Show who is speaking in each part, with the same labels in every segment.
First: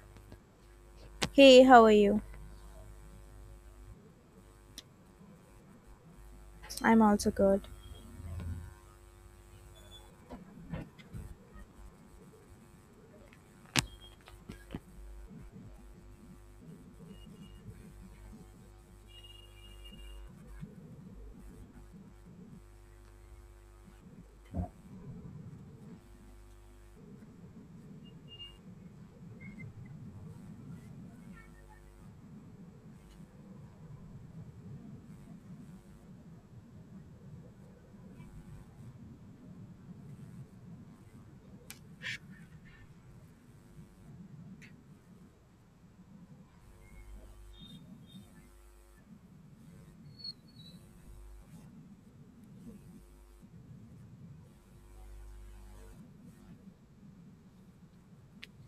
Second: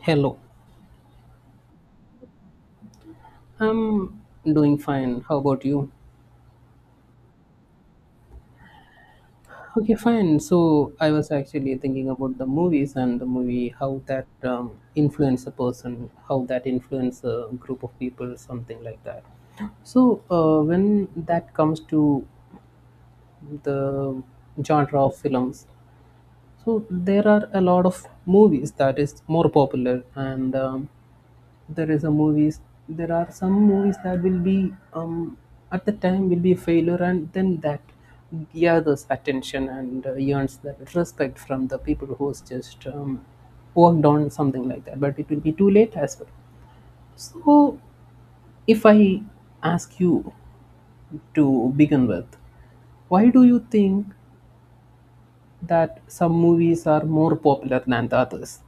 Speaker 1: Hello.
Speaker 2: Hey, how are you?
Speaker 1: I'm doing fine. How about you?
Speaker 2: I'm also good.
Speaker 1: Okay, fine. So I was actually thinking about the movies and the movie, how that influence a person, how that influence a group of people, something like that. So when that comes to the genre of films, so there are a lot of movies that is more popular and there is a movies there are some movies that will be at the time will be a failure and then that gathers attention and earns that respect from the people who's just worked on something like that, but it will be too late as well. So if I ask you, to begin with, why do you think that some movies are more popular than the others?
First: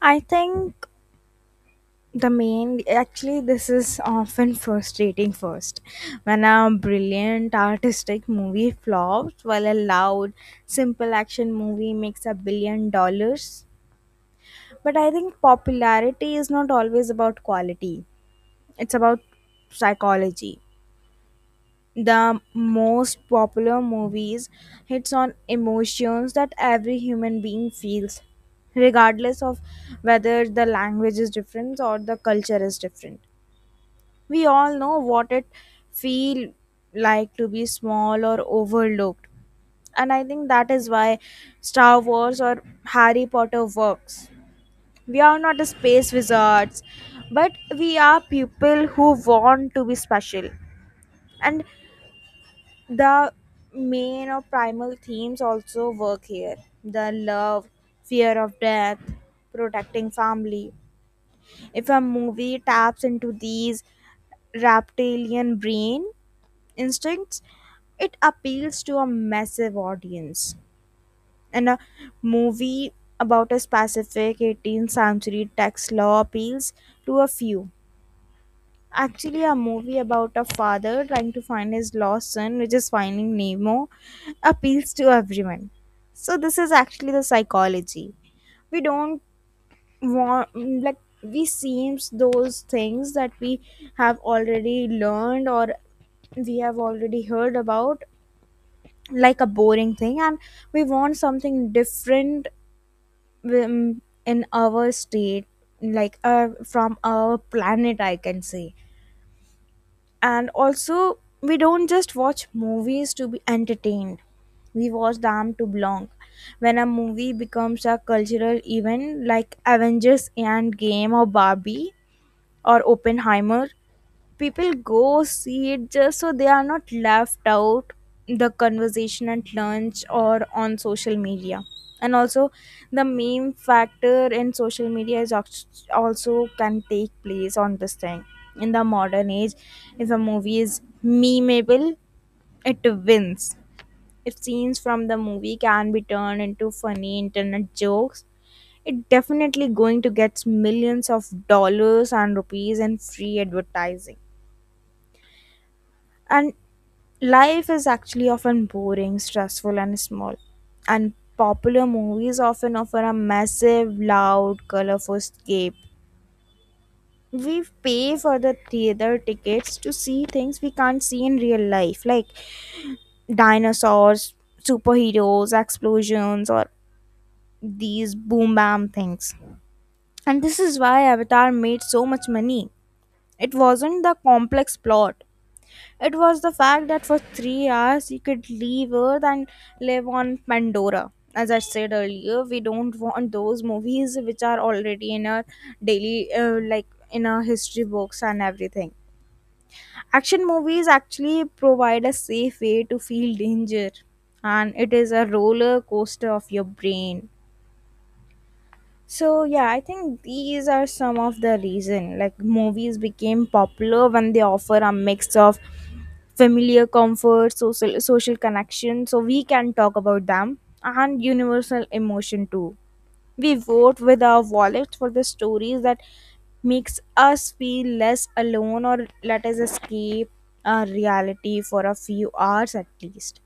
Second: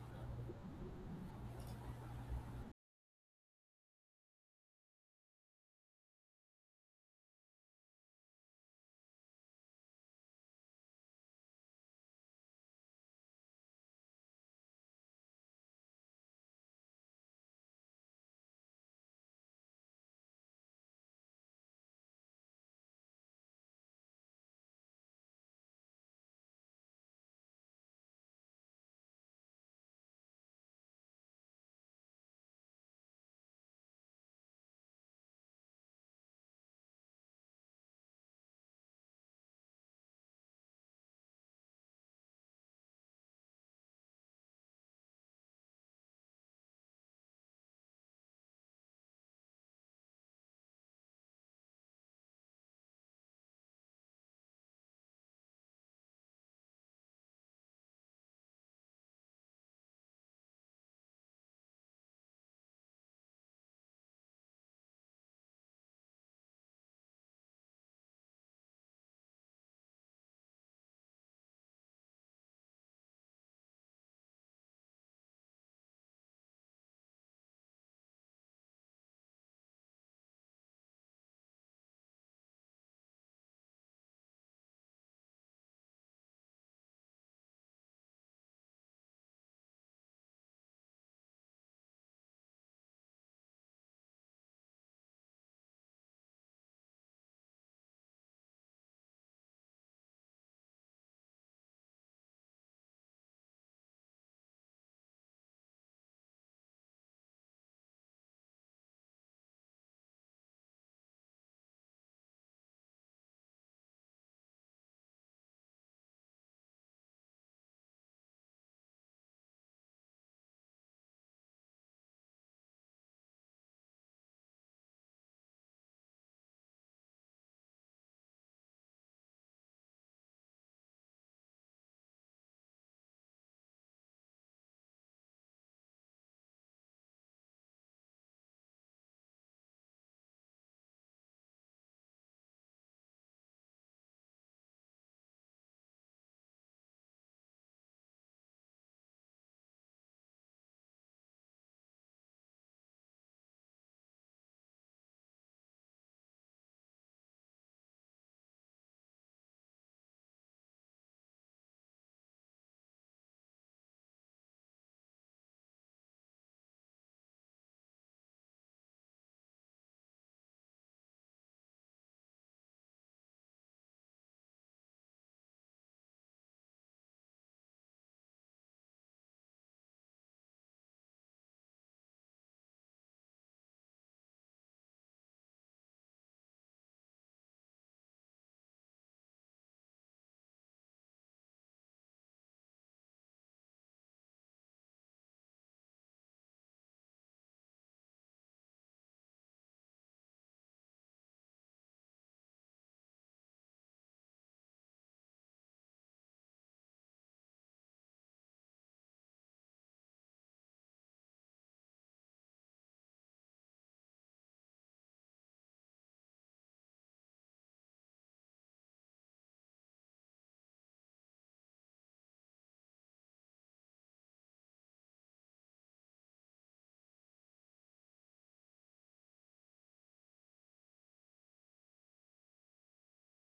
Speaker 2: I think the main, actually this is often frustrating. First, when a brilliant artistic movie flops while a loud simple action movie makes $1 billion. But I think popularity is not always about quality. It's about psychology. The most popular movies hits on emotions that every human being feels, regardless of whether the language is different or the culture is different. We all know what it feel like to be small or overlooked. And I think that is why Star Wars or Harry Potter works. We are not space wizards, but we are people who want to be special. And the main or primal themes also work here: the love, fear of death, protecting family. If a movie taps into these reptilian brain instincts, it appeals to a massive audience. And a movie about a specific 18th century tax law appeals to a few. Actually a movie about a father trying to find his lost son, which is Finding Nemo, appeals to everyone. So this is actually the psychology. We don't want, like, we seems those things that we have already learned or we have already heard about like a boring thing, and we want something different in our state, like, from our planet I can say. And also we don't just watch movies to be entertained, we watch them to belong. When a movie becomes a cultural event like Avengers and Game or Barbie or Oppenheimer, people go see it just so they are not left out the conversation at lunch or on social media. And also the main factor in social media is also can take place on this thing. In the modern age, if a movie is memeable, it wins. If scenes from the movie can be turned into funny internet jokes, it definitely going to get millions of dollars and rupees in free advertising. And life is actually often boring, stressful, and small. And popular movies often offer a massive, loud, colorful escape. We pay for the theater tickets to see things we can't see in real life, like dinosaurs, superheroes, explosions, or these boom bam things. And this is why Avatar made so much money. It wasn't the complex plot, it was the fact that for 3 hours you could leave Earth and live on Pandora. As I said earlier, we don't want those movies which are already in our daily, like, in our history books and everything. Action movies actually provide a safe way to feel danger, and it is a roller coaster of your brain. So yeah, I think these are some of the reason like movies became popular when they offer a mix of familiar comfort, social connection, so we can talk about them, and universal emotion too. We vote with our wallets for the stories that makes us feel less alone or let us escape our reality for a few hours at least.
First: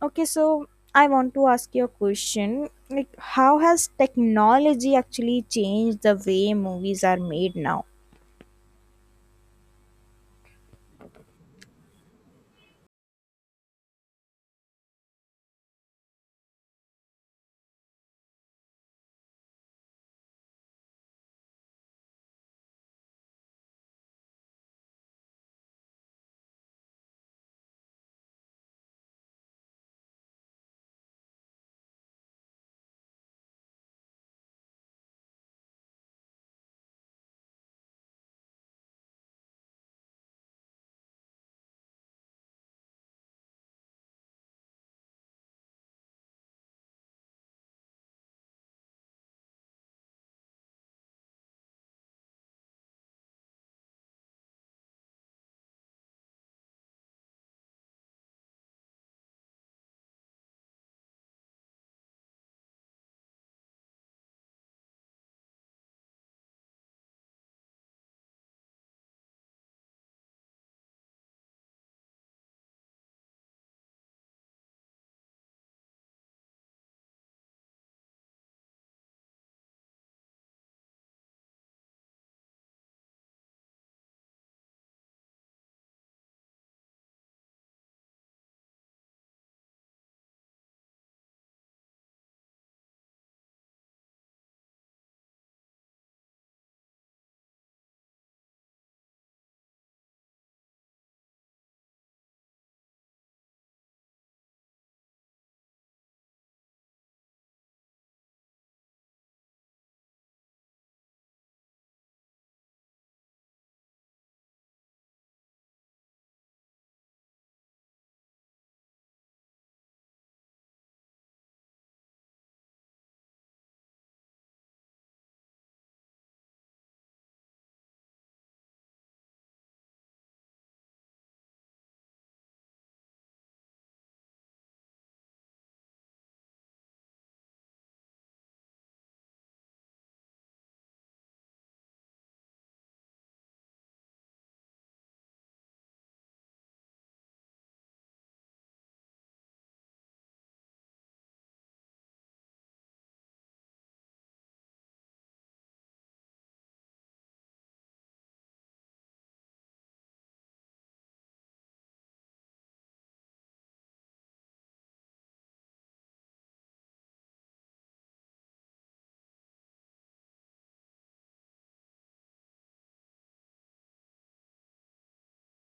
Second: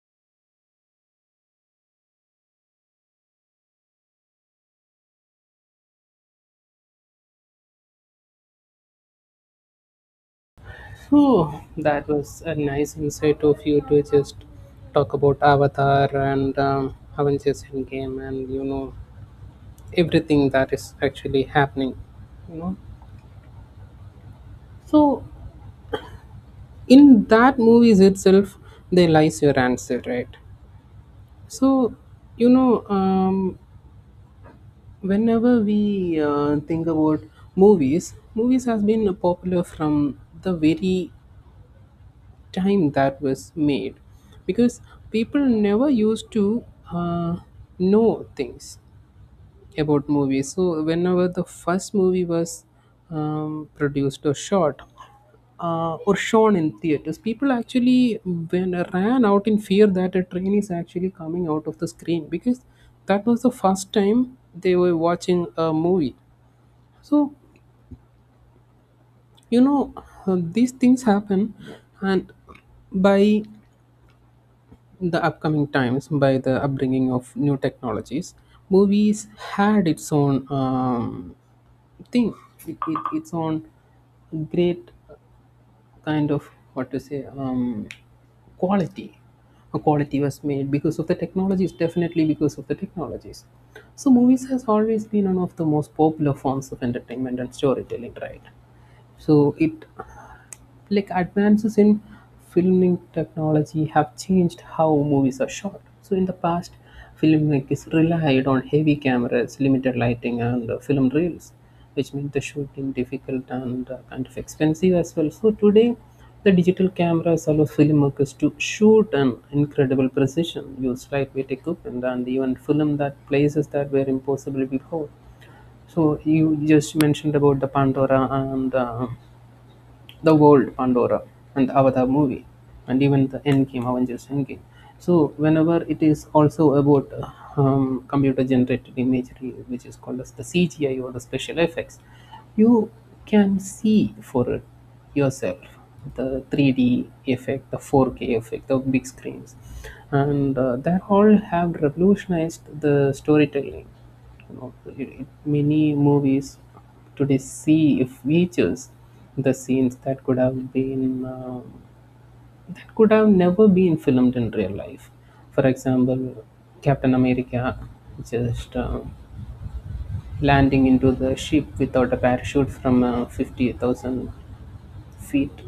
Speaker 2: Okay, so I want to ask you a question. Like, how has technology actually changed the way movies are made now?
Speaker 1: Whew, that was a nice insight of you to just talk about Avatar and Avengers Endgame, and you know everything that is actually happening. You know, so in that movies itself, there lies your answer, right? So you know, whenever we think about movies, has been popular from the very time that was made, because people never used to uh, know things about movies. So whenever the first movie was produced or shot or shown in theaters, people actually when ran out in fear that a train is actually coming out of the screen, because that was the first time they were watching a movie. So you know, these things happen. And by in the upcoming times, by the upbringing of new technologies, movies had its own thing, its own great kind of what to say quality. A quality was made because of the technologies, definitely because of the technologies. So movies has always been one of the most popular forms of entertainment and storytelling, right? So it like advances in filming technology have changed how movies are shot. So in the past, filmmaking is relied on heavy cameras, limited lighting, and film reels, which made the shooting difficult and kind of expensive as well. So today, the digital cameras allow filmmakers to shoot an incredible precision, use lightweight equipment, and even film that places that were impossible before. So you just mentioned about the Pandora and the world Pandora and the Avatar movie, and even the Endgame, Avengers Endgame. So whenever it is also about computer generated imagery, which is called as the CGI or the special effects, you can see for it yourself the 3D effect, the 4K effect, the big screens, and that all have revolutionized the storytelling. You know, many movies today, see if we choose the scenes that could have been that could have never been filmed in real life. For example, Captain America just landing into the ship without a parachute from 50,000 feet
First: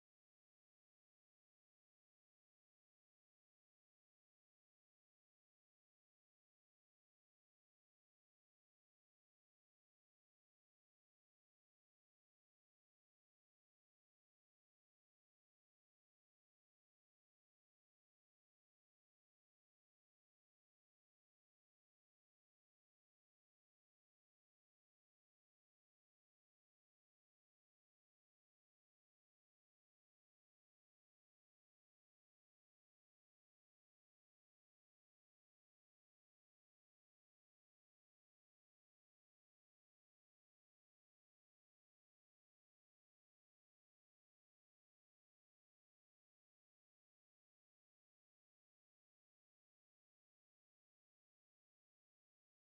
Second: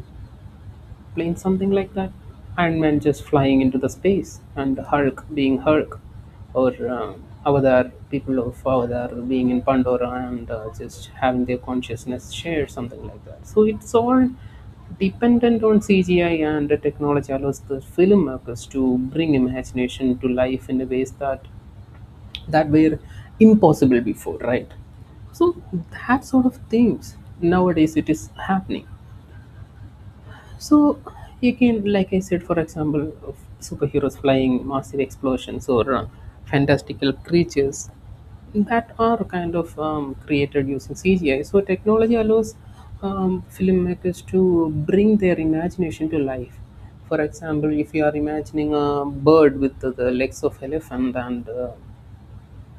Speaker 1: plane, something like that. Ant Man just flying into the space, and Hulk being Hulk, or Avatar, people of Avatar being in Pandora and just having their consciousness shared, something like that. So it's all dependent on CGI, and the technology allows the filmmakers to bring imagination to life in a ways that were impossible before, right? So that sort of things nowadays it is happening. So you can, like I said, for example, of superheroes flying, massive explosions, or fantastical creatures that are kind of created using CGI. So technology allows filmmakers to bring their imagination to life. For example, if you are imagining a bird with the legs of elephant and uh,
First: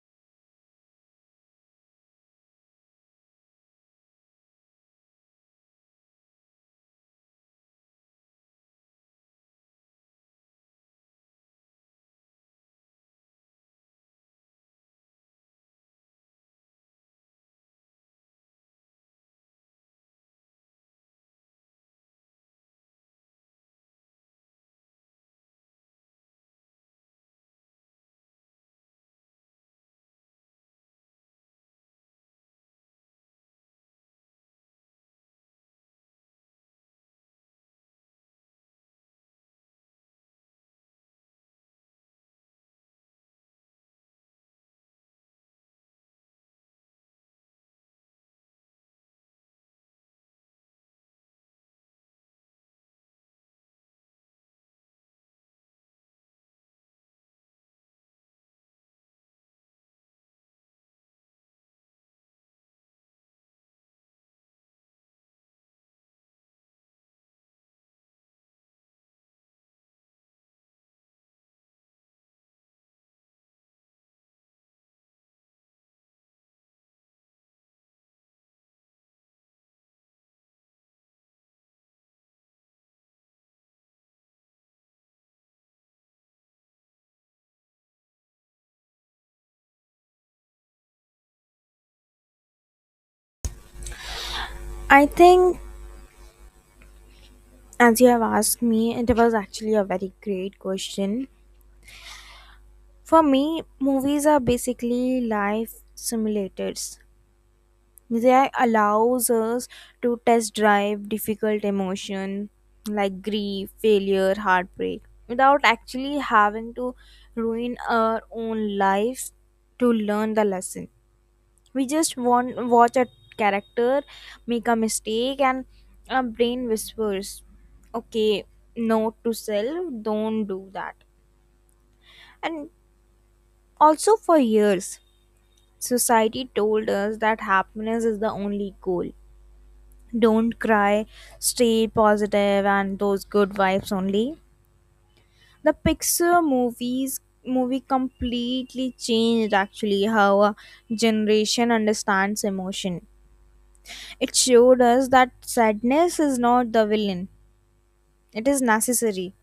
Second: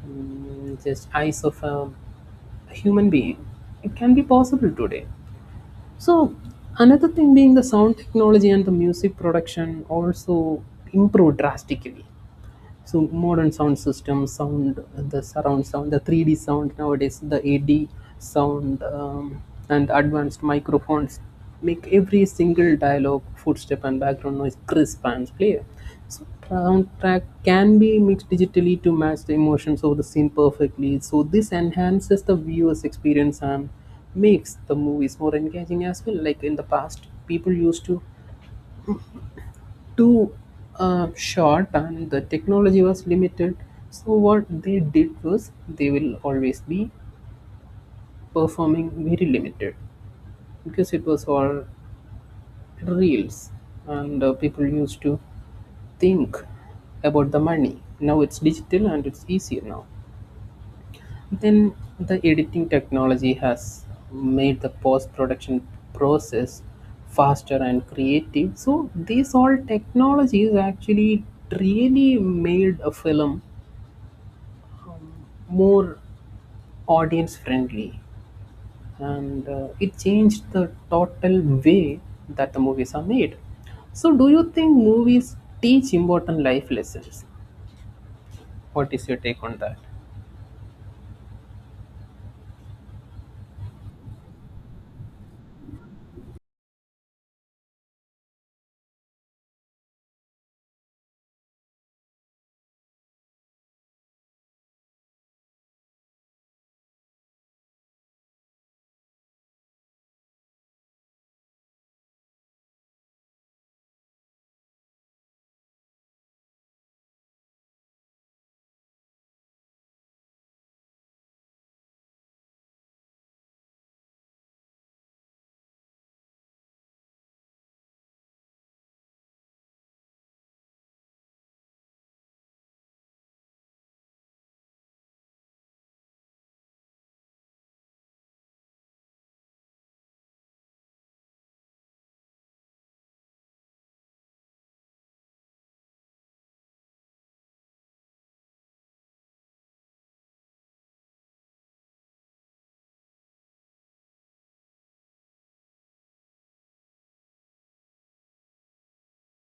Speaker 1: mm, just eyes of a human being, it can be possible today. So another thing being the sound technology and the music production also improved drastically. So modern sound systems, sound the surround sound, the 3D sound nowadays, the 8D sound, and advanced microphones make every single dialogue, footstep, and background noise crisp and clear. Soundtrack can be mixed digitally to match the emotions of the scene perfectly. So this enhances the viewer's experience and makes the movies more engaging as well. Like in the past, people used to do a shot and the technology was limited. So what they did was they will always be performing very limited, because it was all reels, and people used to think about the money. Now it's digital and it's easier now. Then the editing technology has made the post production process faster and creative. So these all technologies actually really made a film more audience friendly, and it changed the total way that the movies are made. So, do you think movies teach important life lessons? What is your take on that?
Speaker 2: I think, as you have asked me, it was actually a very great question. For me, movies are basically life simulators. They allows us to test drive difficult emotion like grief, failure, heartbreak without actually having to ruin our own lives to learn the lesson. We just want watch a character make a mistake and our brain whispers, "Okay, note to self, don't do that." And also for years society told us that happiness is the only goal. Don't cry, stay positive, and those good vibes only. The Pixar movie completely changed actually how a generation understands emotion. It showed us that sadness is not the villain. It is necessary.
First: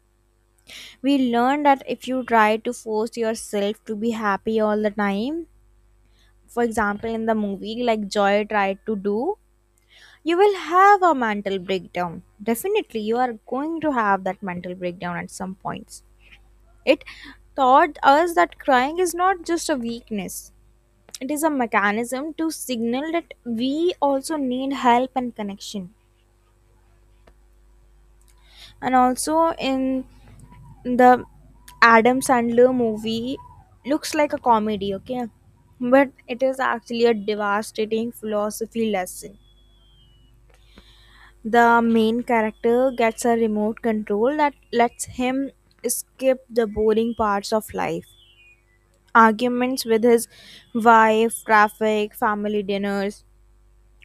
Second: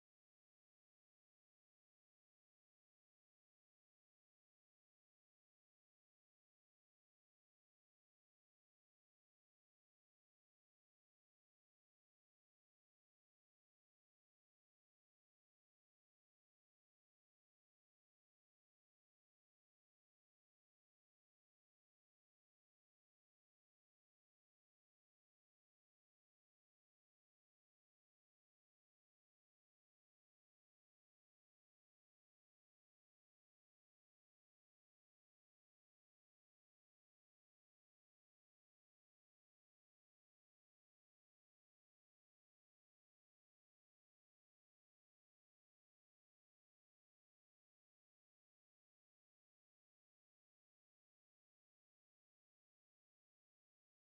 Speaker 2: We learned that if you try to force yourself to be happy all the time, for example, in the movie, like Joy tried to do, you will have a mental breakdown. Definitely you are going to have that mental breakdown at some points. It taught us that crying is not just a weakness, it is a mechanism to signal that we also need help and connection. And also, in the Adam Sandler movie, looks like a comedy, okay, but it is actually a devastating philosophy lesson. The main character gets a remote control that lets him skip the boring parts of life. Arguments with his wife, traffic, family dinners,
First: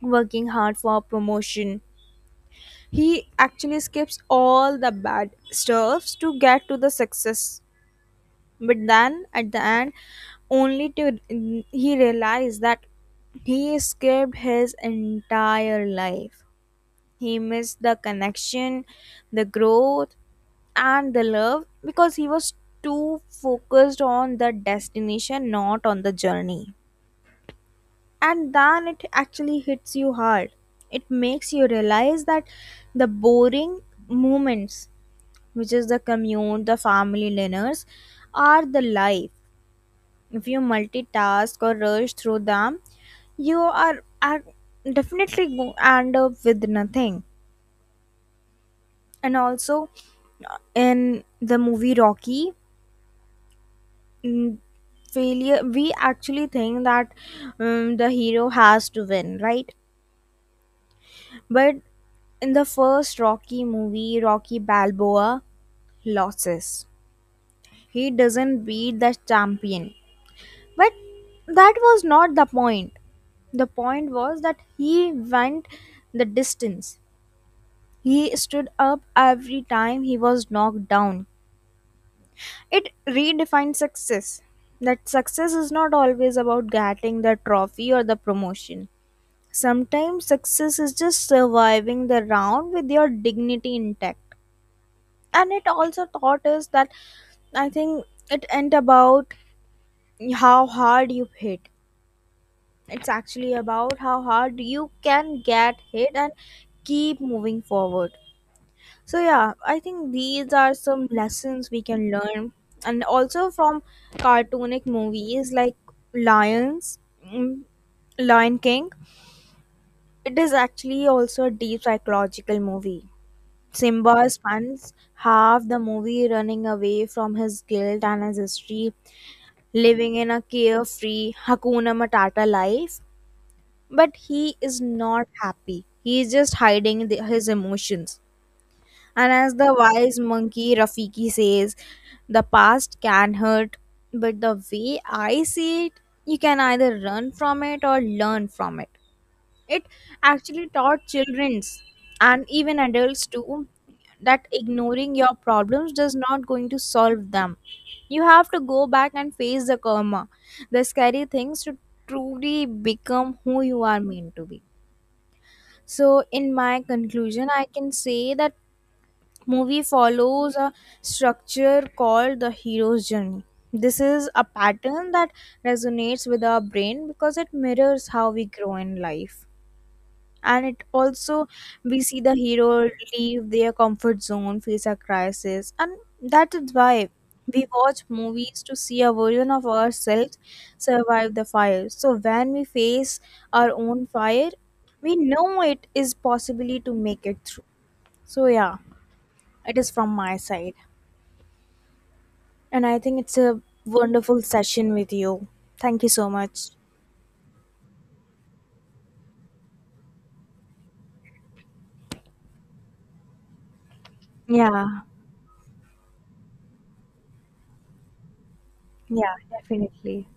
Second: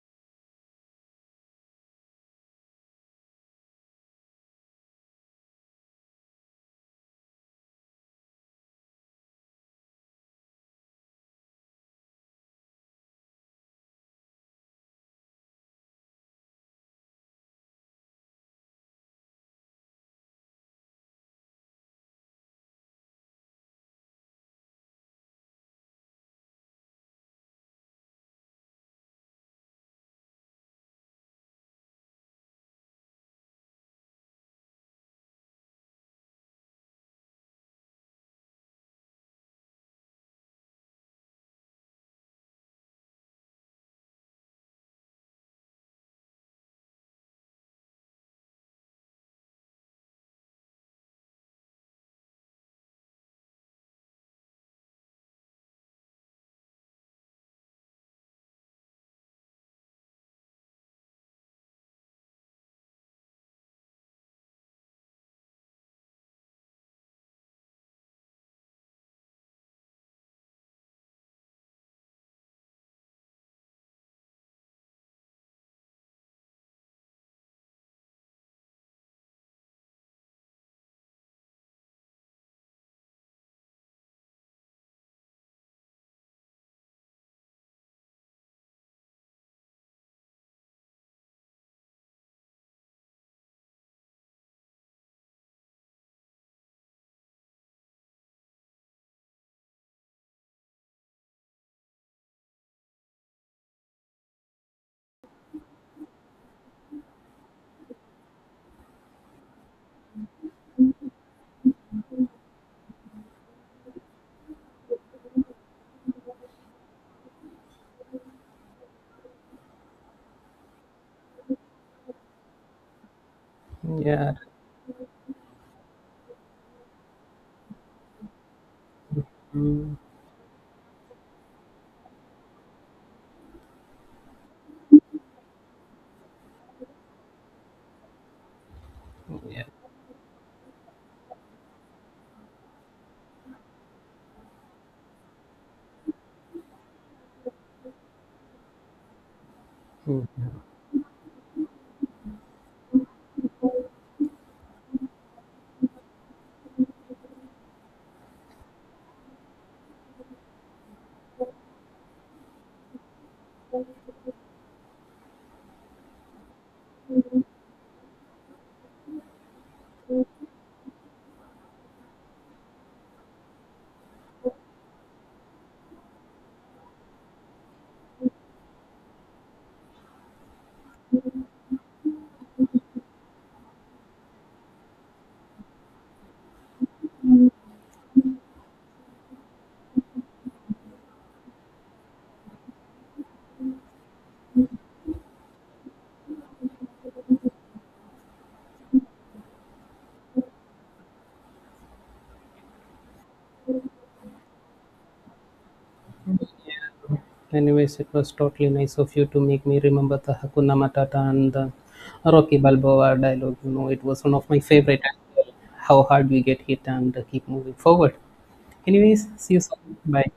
Speaker 2: working hard for a promotion. He actually skips all the bad stuffs to get to the success. But then at the end, only to, he realized that he escaped his entire life. He missed the connection, the growth, and the love because he was too focused on the destination, not on the journey. And then it actually hits you hard. It makes you realize that the boring moments, which is the commute, the family dinners, are the life. If you multitask or rush through them, you are definitely end up with nothing. And also, in the movie Rocky, mm, failure, we actually think that the hero has to win, right? But in the first Rocky movie, Rocky Balboa loses. He doesn't beat the champion, but that was not the point. The point was that he went the distance. He stood up every time he was knocked down. It redefined success, that success is not always about getting the trophy or the promotion. Sometimes success is just surviving the round with your dignity intact. And it also taught us that, I think, it ain't about how hard you hit. It's actually about how hard you can get hit and keep moving forward. So yeah, I think these are some lessons we can learn. And also from cartoonic movies like Lions, mm, Lion King. It is actually also a deep psychological movie. Simba
Speaker 1: Yeah.
Speaker 2: spends half the movie running away from his guilt and his history,
Speaker 1: mm,
Speaker 2: living in a carefree Hakuna Matata life. But he is not happy. He is just hiding his emotions. And as
Speaker 1: Yeah.
Speaker 2: the wise monkey Rafiki says, the past can hurt, but the way I see it, you can either run from it or learn from it. It actually taught childrens and even adults too that ignoring your problems does not going to solve them. You have to go back and face the karma, the scary things, to truly become who you are meant to be. So, in my conclusion, I can say that movie follows a structure called the hero's journey. This is a pattern that resonates with our brain because it mirrors how we grow in life, and it also, we see the hero leave their comfort zone, face a crisis, and that is why we watch movies to see a version of ourselves survive the fire. So when we face our own fire, we know it is possibly to make it through. So yeah, it is from my side, and I think it's a wonderful session with you. Thank you so much.
Speaker 1: Anyways, it was totally nice of you to make me remember the Hakuna Matata and the Rocky Balboa dialogue. You know, it was one of my
Speaker 2: Yeah,
Speaker 1: favorite. How hard we get hit and keep moving forward. Anyways,
Speaker 2: yeah,
Speaker 1: see you soon.
Speaker 2: definitely.
Speaker 1: Bye.